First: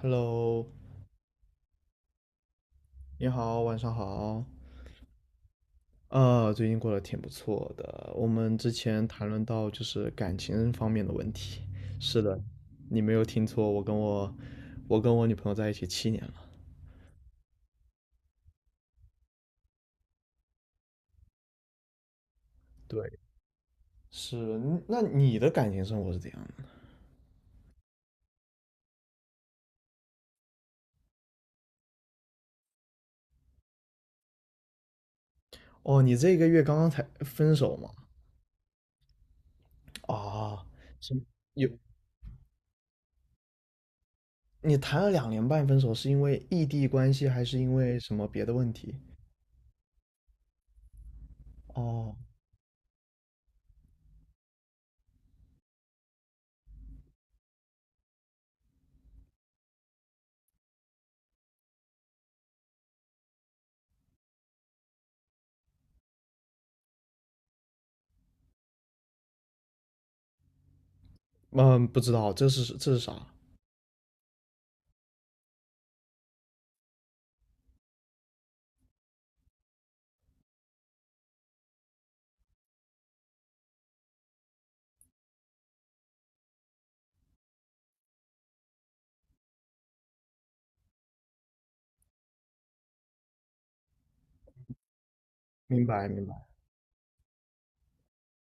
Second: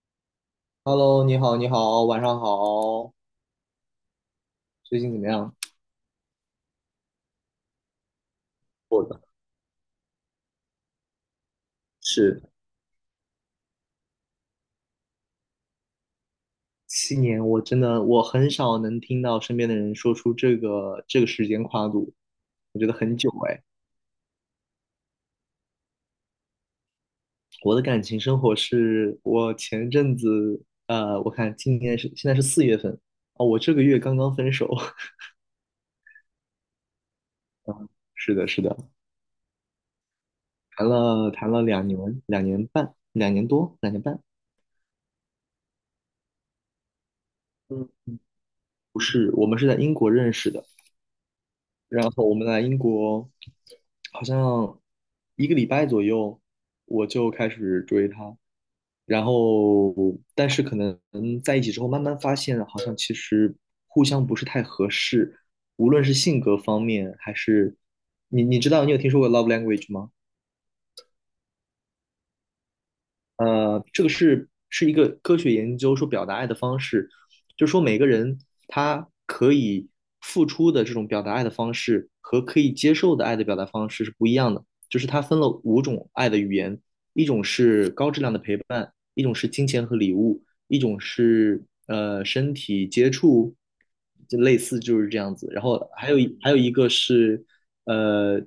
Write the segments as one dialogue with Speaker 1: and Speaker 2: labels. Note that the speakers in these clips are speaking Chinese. Speaker 1: Hello，
Speaker 2: Hello，你好，你好，晚上好，
Speaker 1: 你好，晚上好。
Speaker 2: 最近怎么样？
Speaker 1: 最近过得挺不错的。我们之
Speaker 2: 我
Speaker 1: 前
Speaker 2: 的
Speaker 1: 谈论到就是感情方面的问题。是的，
Speaker 2: 是
Speaker 1: 你没有听错，我跟我女朋友在一起七年了。
Speaker 2: 7年，我真的我很少能听到身边的人说出这个时间跨度，我觉得很
Speaker 1: 对，
Speaker 2: 久哎。
Speaker 1: 是。嗯那你的感情生活是怎样的？
Speaker 2: 我的感情生活是我前阵子，我看今年是现在是4月份。哦，我这个月刚刚分手。
Speaker 1: 哦，你这个月刚刚才分手 吗？
Speaker 2: 是的，是的，
Speaker 1: 啊，
Speaker 2: 谈
Speaker 1: 是，
Speaker 2: 了谈了
Speaker 1: 有，
Speaker 2: 两年，两年半，2年多，两年半。
Speaker 1: 你谈了2年半分手，是因为异地关系，还是因为
Speaker 2: 嗯，
Speaker 1: 什么别的问题？
Speaker 2: 不是，我们是在英国认识的，然
Speaker 1: 哦，
Speaker 2: 后我们来英国，好像一个礼拜左右，我就开始追她。然后，但是可能在一起之后，慢慢发现好像其实互相不是太合适，无论是性格方面，还是你知道你有听说过 love language 吗？
Speaker 1: 嗯，不知道，这是啥？
Speaker 2: 这个是一个科学研究说表达爱的方式，就是说每个人他可以付出的这种表达爱的方式和可以接受的爱的表达方式是不一样的。就是它分了5种爱的语言，一种是高质量的陪伴，一种是金钱和礼物，一种是身体接触，就类似就是这样子。然
Speaker 1: 明
Speaker 2: 后
Speaker 1: 白
Speaker 2: 还有
Speaker 1: 明白。
Speaker 2: 一还有一个是呃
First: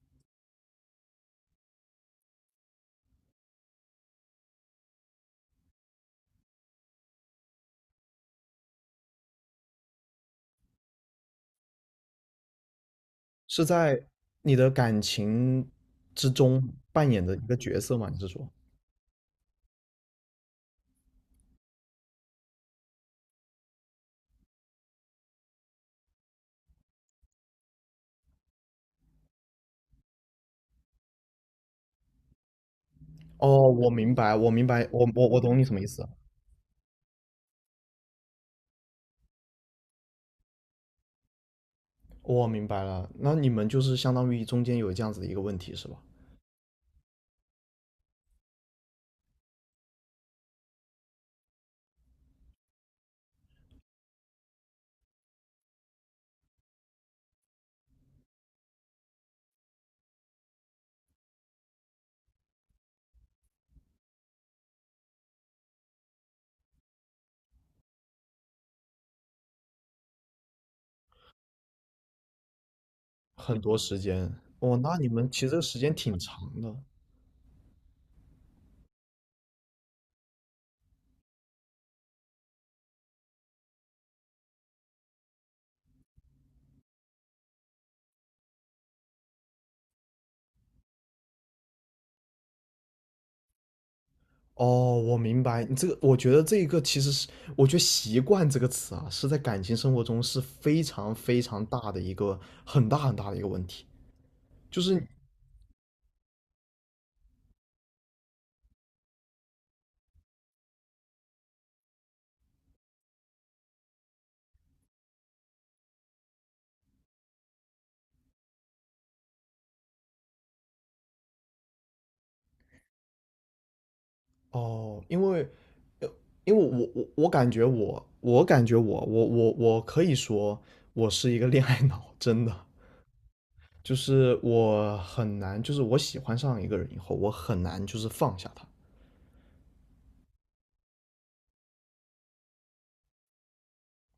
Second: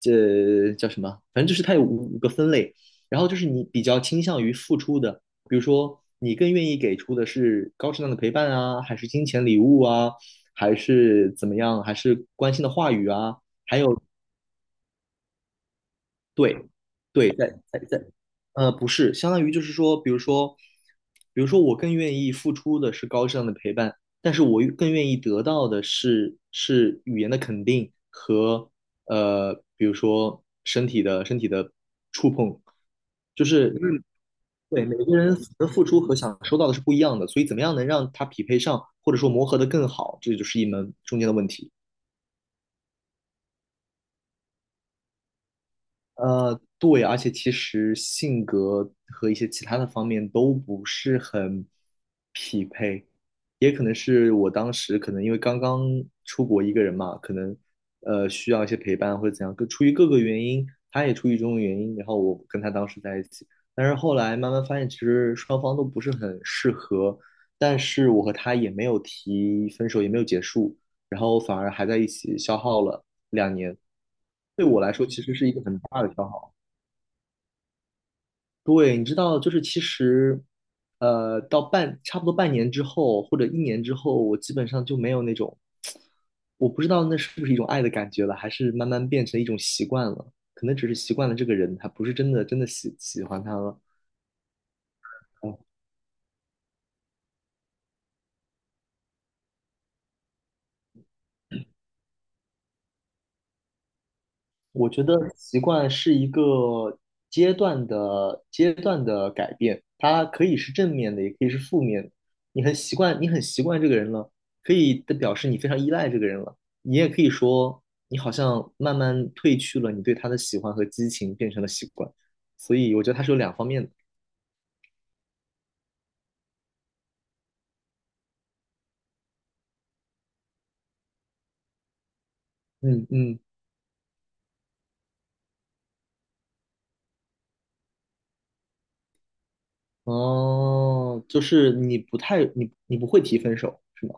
Speaker 2: 这叫什么？反正就是它有五个分类。然后就是你比较倾向于付出的，比如说你更愿意给出的是高质量的陪伴啊，还是金钱礼物啊，还是怎么样，还是关心的话语啊？
Speaker 1: 是在你的感情之中
Speaker 2: 对，
Speaker 1: 扮演
Speaker 2: 对，
Speaker 1: 的一
Speaker 2: 在
Speaker 1: 个角
Speaker 2: 在
Speaker 1: 色
Speaker 2: 在
Speaker 1: 吗？你是说？
Speaker 2: 不是，相当于就是说，比如说，我更愿意付出的是高质量的陪伴，但是我更愿意得到的是语言的肯定和比如说身体的触碰，就
Speaker 1: 哦，
Speaker 2: 是因
Speaker 1: 我
Speaker 2: 为
Speaker 1: 明白，我明
Speaker 2: 对
Speaker 1: 白，
Speaker 2: 每
Speaker 1: 我
Speaker 2: 个
Speaker 1: 我
Speaker 2: 人
Speaker 1: 我懂你
Speaker 2: 的
Speaker 1: 什么
Speaker 2: 付
Speaker 1: 意
Speaker 2: 出
Speaker 1: 思，
Speaker 2: 和想收到的是不一样的，所以怎么样能让它匹配上，或者说磨合的更好，这就是一门中间的问题。
Speaker 1: 我明白了。那你们就是相当于中间有这样子的一个问题是吧？
Speaker 2: 对，而且其实性格和一些其他的方面都不是很匹配，也可能是我当时可能因为刚刚出国一个人嘛，可能需要一些陪伴或者怎样，各出于各个原因，他也出于种种原因，然后我跟他当时在一起，但是后来慢慢发现其实双方都不是很适合，但是我和他也没有提分手，也没有结束，然后反而还在一起消耗了两
Speaker 1: 很
Speaker 2: 年。
Speaker 1: 多时间。
Speaker 2: 对
Speaker 1: 哦，
Speaker 2: 我来
Speaker 1: 那你
Speaker 2: 说，其
Speaker 1: 们
Speaker 2: 实
Speaker 1: 其实
Speaker 2: 是一
Speaker 1: 这
Speaker 2: 个
Speaker 1: 个时
Speaker 2: 很
Speaker 1: 间
Speaker 2: 大的
Speaker 1: 挺
Speaker 2: 消
Speaker 1: 长
Speaker 2: 耗。
Speaker 1: 的。
Speaker 2: 对，你知道，就是其实，差不多半年之后，或者一年之后，我基本上就没有那种，我不知道那是不是一种爱的感觉了，还是慢慢变成一种习惯了。可能只是习惯了这个人，还不是真的真的喜欢他了。
Speaker 1: 哦，我明白，你这个，我觉得这一个其实是，我觉得习惯这个词啊，是在感情生活中是非常非常大的一个很大很大的一个问题。就
Speaker 2: 我觉
Speaker 1: 是，
Speaker 2: 得习惯是一个阶段的改变，它可以是正面的，也可以是负面的。你很习惯这个人了，可以的表示你非常依赖这个人了。你也可以说，你好像慢慢褪去了你对他的喜欢和激情，变成了习惯。所以我觉得它是有两方面的。
Speaker 1: 哦，因为我感觉我可以说我是一个恋爱脑，真的。
Speaker 2: 嗯嗯，
Speaker 1: 就是我很难，就是我喜欢上一个人以后，我很难就是放下他。
Speaker 2: 哦，就是你不会提分手，是吗？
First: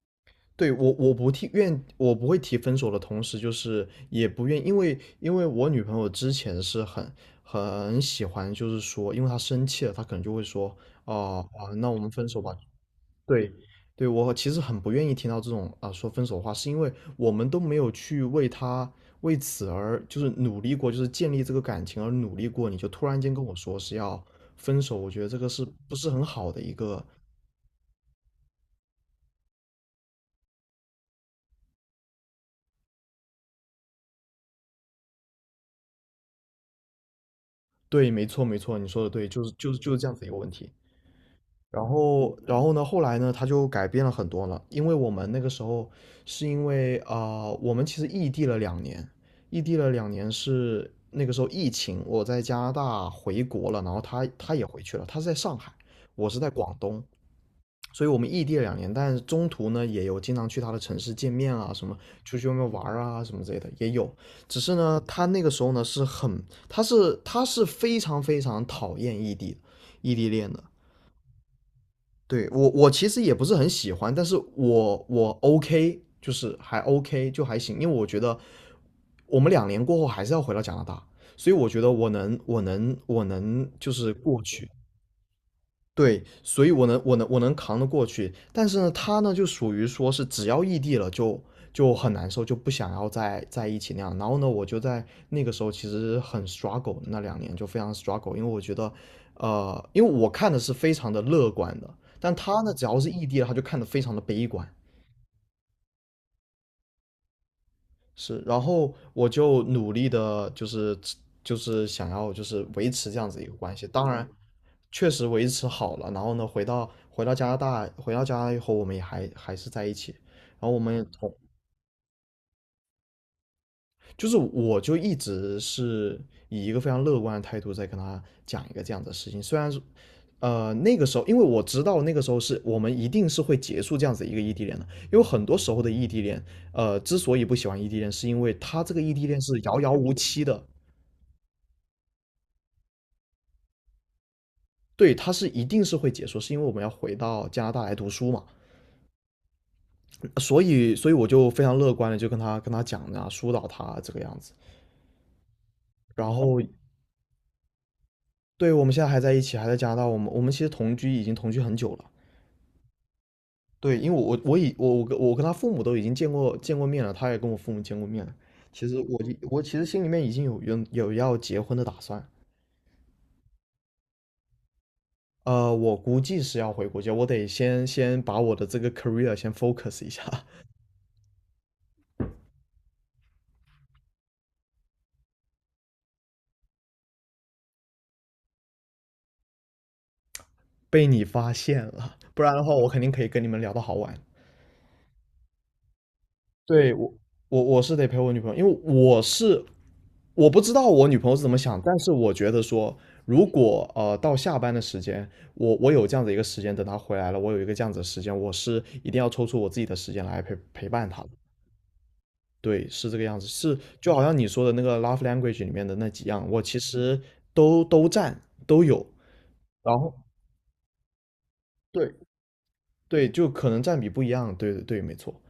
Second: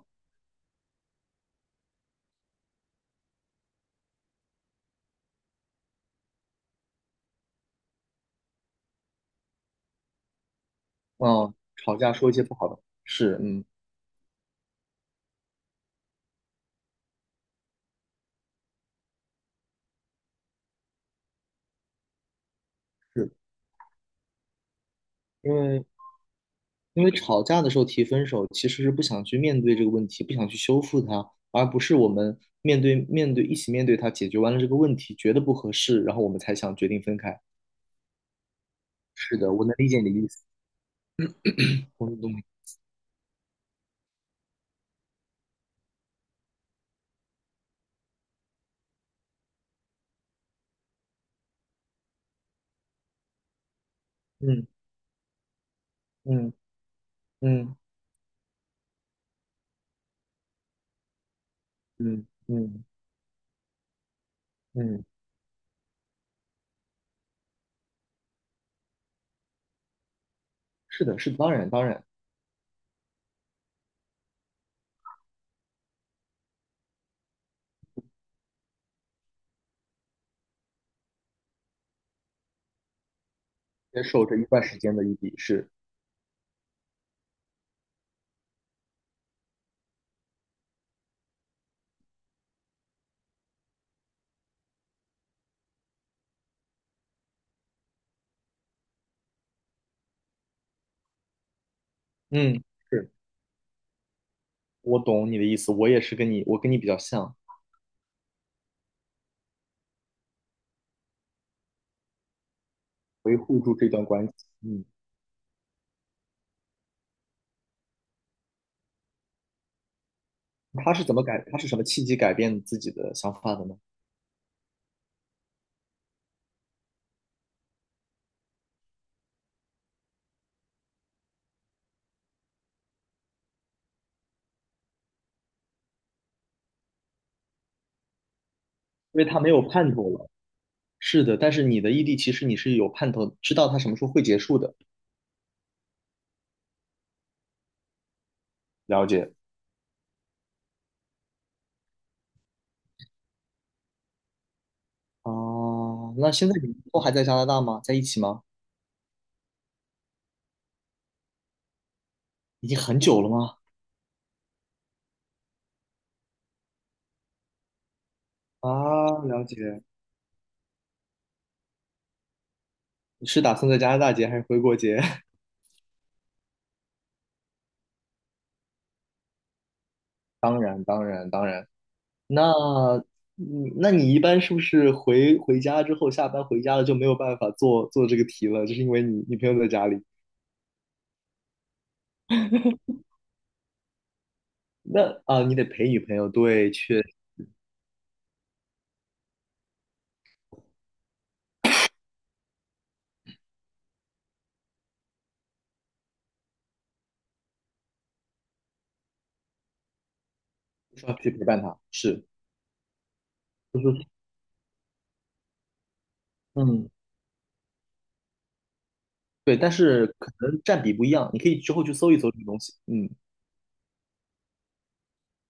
Speaker 1: 对，我不会提分手的同时，就是也不愿，因为我女朋友之前是很喜欢，就是说，因为她生气了，她可能就会说，哦、
Speaker 2: 哦，
Speaker 1: 啊，那
Speaker 2: 吵
Speaker 1: 我们
Speaker 2: 架
Speaker 1: 分
Speaker 2: 说一
Speaker 1: 手
Speaker 2: 些不
Speaker 1: 吧。
Speaker 2: 好的，是，
Speaker 1: 对，
Speaker 2: 嗯，
Speaker 1: 对，我其实很不愿意听到这种啊说分手的话，是因为我们都没有去为此而就是努力过，就是建立这个感情而努力过，你就突然间
Speaker 2: 是。
Speaker 1: 跟我说是要分手，我觉得这个
Speaker 2: 因
Speaker 1: 是
Speaker 2: 为
Speaker 1: 不是很好的一个？
Speaker 2: 因为吵架的时候提分手，其实是不想去面对这个问题，不想去修复它，而不是我们面对面对一起面对它，解决完了这个问题，觉得不合适，然后我们才想决定分开。
Speaker 1: 对，没错，没错，你说的对，
Speaker 2: 是
Speaker 1: 就是
Speaker 2: 的，我能理解你
Speaker 1: 这样
Speaker 2: 的
Speaker 1: 子
Speaker 2: 意
Speaker 1: 一个
Speaker 2: 思。
Speaker 1: 问题。
Speaker 2: 我能懂。
Speaker 1: 然后呢，后来呢，他就改变了很多了。因为我们那个时候是因为啊、呃我们其实异地了两年，异地了两年，是那个时候疫情，我在加拿大回国了，然后他也
Speaker 2: 嗯
Speaker 1: 回去了，他是在上海，我是在
Speaker 2: 嗯
Speaker 1: 广东，
Speaker 2: 嗯
Speaker 1: 所以我们异地了两年，但是中途呢也有经常去他的城市见面啊，什么
Speaker 2: 嗯
Speaker 1: 出去外面玩
Speaker 2: 嗯
Speaker 1: 儿啊，什么之类的也有。只是呢，
Speaker 2: 嗯，
Speaker 1: 他那个时候呢是很，他是非常非常讨厌异地恋的。
Speaker 2: 是的，是的，当然当然，
Speaker 1: 对，我其实也不是很喜欢，但是我 OK，就是还 OK 就还行，因为我觉得我们两年过后还是要回到加拿大，所以我觉得我能就
Speaker 2: 接
Speaker 1: 是
Speaker 2: 受这
Speaker 1: 过
Speaker 2: 一段
Speaker 1: 去。
Speaker 2: 时间的异地是，
Speaker 1: 对，所以我能扛得过去，但是呢，他呢就属于说是只要异地了就很难受，就不想要再在一起那样。然后呢，我就在那个时候其实很 struggle，那两年就非常 struggle。因为我觉得，因为我看的是非常的乐观的，但他
Speaker 2: 嗯，
Speaker 1: 呢只要是
Speaker 2: 是。
Speaker 1: 异地了，他就看得非常的悲观。
Speaker 2: 我懂你的意思，我也是跟你，我跟你比较像，
Speaker 1: 是，然后我就努力的，就是想要就是维持这样
Speaker 2: 维
Speaker 1: 子一个
Speaker 2: 护住
Speaker 1: 关系。
Speaker 2: 这段
Speaker 1: 当然，
Speaker 2: 关系。嗯，
Speaker 1: 确实维持好了。然后呢，回到加拿大，回到加拿大以后，我们也还是在一起。然后我们也
Speaker 2: 他是什么契机改变自己的想法的呢？
Speaker 1: 就是我就一直是以一个非常乐观的态度在跟他讲一个这样的事情，虽然是，那个时候因为我知道那个时候是我们一定是会结束这样子一个异地恋的，因为很多时候的异地恋，之所以不喜欢异地恋，是因为他这个异
Speaker 2: 因为
Speaker 1: 地恋
Speaker 2: 他没
Speaker 1: 是
Speaker 2: 有
Speaker 1: 遥遥
Speaker 2: 盼头
Speaker 1: 无
Speaker 2: 了。
Speaker 1: 期的。
Speaker 2: 是的，但是你的异地其实你是有盼头，知道它什么时候会结束的。
Speaker 1: 对，他是一定是会结束，是因为我们要回到加拿大来读书嘛，
Speaker 2: 了解。
Speaker 1: 所以我就非常乐观的就跟他讲啊，疏导他啊这个样子。
Speaker 2: 哦，那
Speaker 1: 然
Speaker 2: 现在
Speaker 1: 后，
Speaker 2: 你们都还在加拿大吗？在一起吗？
Speaker 1: 对，我们现在还在一起，还在加拿大，我们其实已经同居很久了。
Speaker 2: 已经很久了吗？
Speaker 1: 对，因为我我已我我跟我跟他父母都已经见过面了，他也跟我父母见过面了。
Speaker 2: 啊，
Speaker 1: 其实我已
Speaker 2: 了解。
Speaker 1: 我其实心里面已经有要结婚的打算。
Speaker 2: 你是打算在加拿大结还是回国结？
Speaker 1: 我估计是要回国家，我得先把我的这个 career 先 focus 一下。
Speaker 2: 当然，当然，当然。那，那你一般是不是回家之后，下班回家了就没有办法做做这个题了？就是因为你女朋友在家里。
Speaker 1: 被你发现了，不然的话我肯定可以跟你们聊到好晚。
Speaker 2: 那啊，你得陪女朋友，对，
Speaker 1: 对，
Speaker 2: 确，
Speaker 1: 我是得陪我女朋友，因为我不知道我女朋友是怎么想，但是我觉得说，如果到下班的时间，我有这样的一个时间，等她回来了，我有一个这样子的时间，我是一定要抽出我自己的时间来陪陪
Speaker 2: 需
Speaker 1: 伴
Speaker 2: 要
Speaker 1: 她的。
Speaker 2: 去陪伴她。是，
Speaker 1: 对，是这个样子，是
Speaker 2: 就是。
Speaker 1: 就好像你说的那个 love language 里面的那几样，我其
Speaker 2: 嗯，
Speaker 1: 实都都占都有。
Speaker 2: 对，但
Speaker 1: 然
Speaker 2: 是
Speaker 1: 后，
Speaker 2: 可能占比不一样，你可以之后去搜
Speaker 1: 对
Speaker 2: 一搜这个东西。嗯，
Speaker 1: 对，就可能占比不一样，对对对，没错。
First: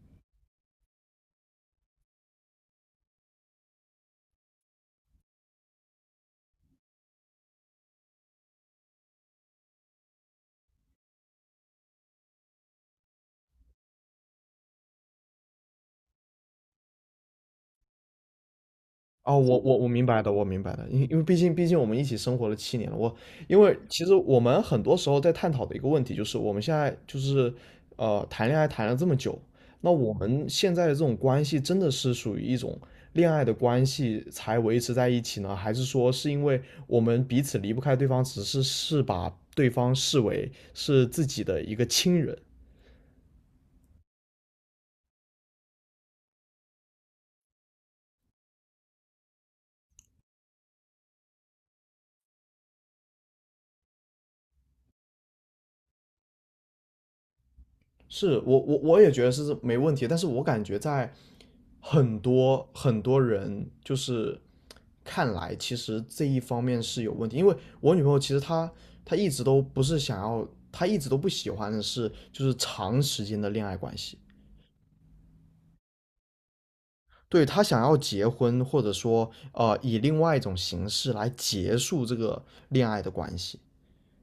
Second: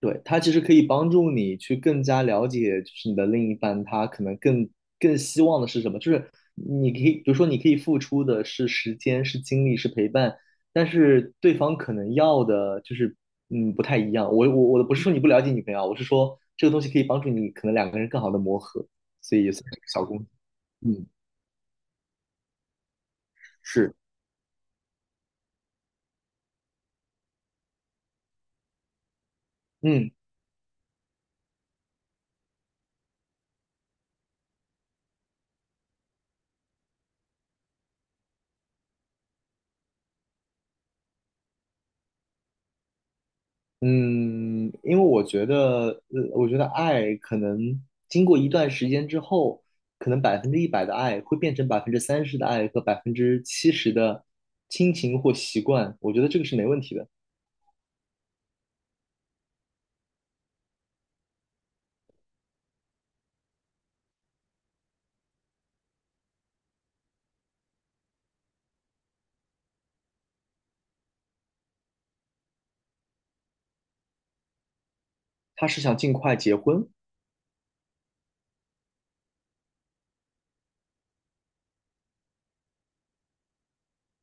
Speaker 2: 对，它其实可以帮助你去更加了解，就是你的另一半他可能更希望的是什么，就是你可以，比如说你可以付出的是时间、是精力、是陪伴，但是对方可能要的就是不太一样。我不是说你不了解女朋友啊，我是说这个东西可以帮助你可能2个人更好的磨合，所
Speaker 1: 哦，
Speaker 2: 以也
Speaker 1: 我
Speaker 2: 算
Speaker 1: 我
Speaker 2: 是个
Speaker 1: 我
Speaker 2: 小
Speaker 1: 明
Speaker 2: 工
Speaker 1: 白
Speaker 2: 具。
Speaker 1: 的，我明白的，因
Speaker 2: 嗯，
Speaker 1: 因为毕竟我们一起生活了七年了。因为
Speaker 2: 是，
Speaker 1: 其实我们很多时候在探讨的一个问题就是，我们现在就是谈恋爱谈了这么久，那
Speaker 2: 嗯。
Speaker 1: 我们现在的这种关系真的是属于一种恋爱的关系才维持在一起呢？还是说是因为我们彼此离不开对方，只是把对方视为是自己的一个亲人？
Speaker 2: 嗯，因为我觉得，我觉得爱可能经过一段时间之后，可能100%的爱会变成30%的爱和70%的亲情或习惯，我觉得这个是没问题的。
Speaker 1: 是，我也觉得是没问题，但是我感觉在很多很多人就是看来，其实这一方面是有问题，因为我女朋友其实她一直都不是想要，她一直都不喜欢的是就是长时间的恋爱关系。
Speaker 2: 他是想尽快结婚，
Speaker 1: 对，她想要结婚，或者说以另外一种形式来结束这个恋爱的关系。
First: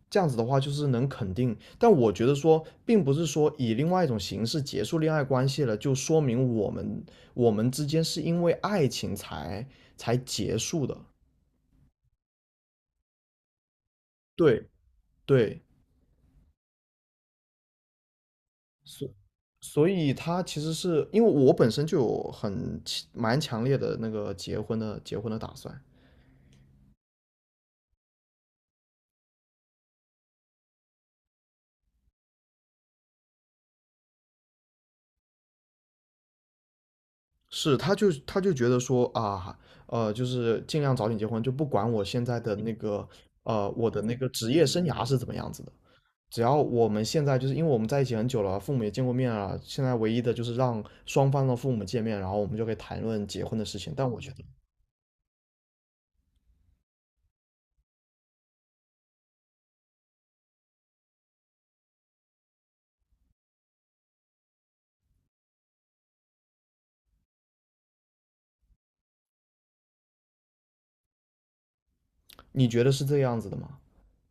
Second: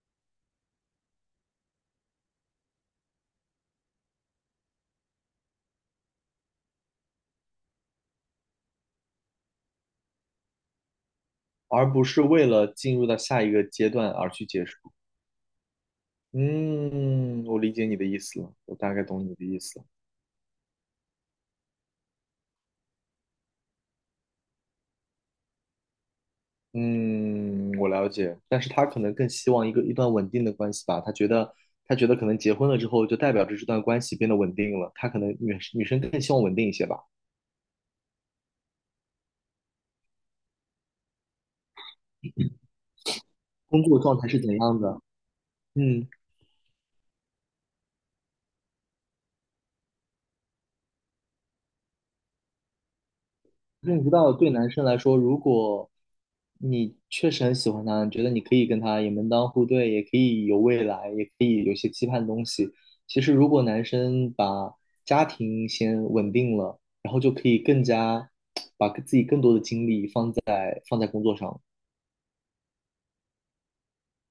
Speaker 1: 这样子的话，就是能肯定，但我觉得说，并不是说以另外一种形式结束恋爱关系了，就说明我们之间是因为爱情才结束的。
Speaker 2: 而不是为了进入到下一个阶段而去结
Speaker 1: 对
Speaker 2: 束。
Speaker 1: 对，
Speaker 2: 嗯，我理解你的意思了，我大概
Speaker 1: 所
Speaker 2: 懂你的意思了。
Speaker 1: 所以他其实是因为我本身就有强蛮强烈的那个结婚的打算，
Speaker 2: 嗯，我了解，但是他可能更希望一段稳定的关系吧。他觉得可能结婚了之后，就代表着这段关系变得稳定了。他可能女生更希望稳定一些吧。
Speaker 1: 是他就觉得说啊，就是尽量早点结婚，就不管我现在的那个
Speaker 2: 工
Speaker 1: 我
Speaker 2: 作
Speaker 1: 的那
Speaker 2: 状
Speaker 1: 个
Speaker 2: 态是怎
Speaker 1: 职业
Speaker 2: 样
Speaker 1: 生
Speaker 2: 的？
Speaker 1: 涯是怎么样子的。
Speaker 2: 嗯。
Speaker 1: 只要我们现在就是因为我们在一起很久了，父母也见过面了，现在唯一的就是让双方的父母见面，然后我们就可以谈论结婚的事情。
Speaker 2: 认
Speaker 1: 但
Speaker 2: 不
Speaker 1: 我觉
Speaker 2: 到
Speaker 1: 得，
Speaker 2: 对男生来说，如果你确实很喜欢他，你觉得你可以跟他也门当户对，也可以有未来，也可以有些期盼的东西。其实，如果男生把家庭先稳定了，然后就可以更加 把自己更多的精力放在工作上了。
Speaker 1: 你觉得是这样子的吗？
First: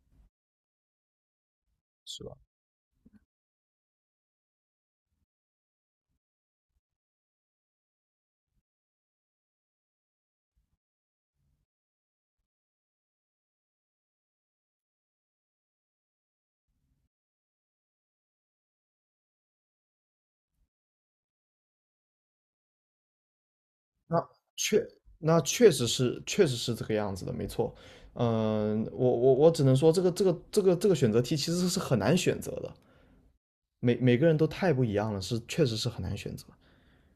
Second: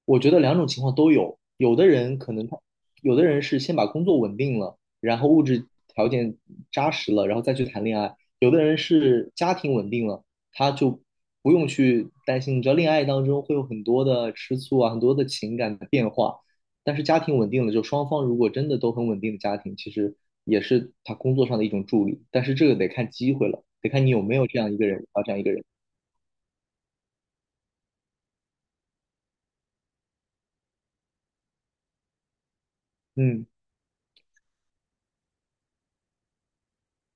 Speaker 2: 我觉得两种情况都有，有的人
Speaker 1: 是
Speaker 2: 可
Speaker 1: 吧？
Speaker 2: 能他，有的人是先把工作稳定了，然后物质条件扎实了，然后再去谈恋爱；有的人是家庭稳定了，他就不用去担心，你知道恋爱当中会有很多的吃醋啊，很多的情感的变化，但是家庭稳定了，就双方如果真的都很稳定的家庭，其实也是他工作上的一种助力，但是这个得看机会了，得看你有
Speaker 1: 那
Speaker 2: 没有这样一
Speaker 1: 确
Speaker 2: 个人啊，这样
Speaker 1: 那
Speaker 2: 一个人。
Speaker 1: 确实是确实是这个样子的，没错。嗯，我只能说这个选择题其实是很难选择的，
Speaker 2: 嗯。
Speaker 1: 每个人都太不一样了，是确实是很难选择。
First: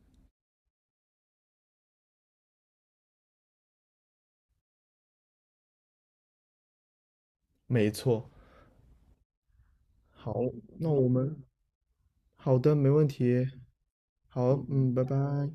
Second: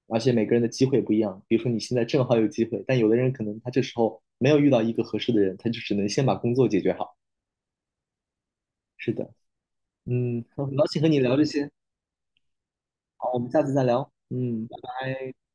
Speaker 2: 而且每个人的机会不一样。比如说你现在正好有机会，但有的人可能他这时候没有遇到一个合适的人，他就只能先把工作解决好。
Speaker 1: 没错。
Speaker 2: 是的。
Speaker 1: 好，
Speaker 2: 嗯，很高
Speaker 1: 那
Speaker 2: 兴
Speaker 1: 我
Speaker 2: 和你聊
Speaker 1: 们
Speaker 2: 这些。
Speaker 1: 好的，没问
Speaker 2: 好，我
Speaker 1: 题。
Speaker 2: 们下次再聊，
Speaker 1: 好，
Speaker 2: 嗯。
Speaker 1: 嗯，拜拜。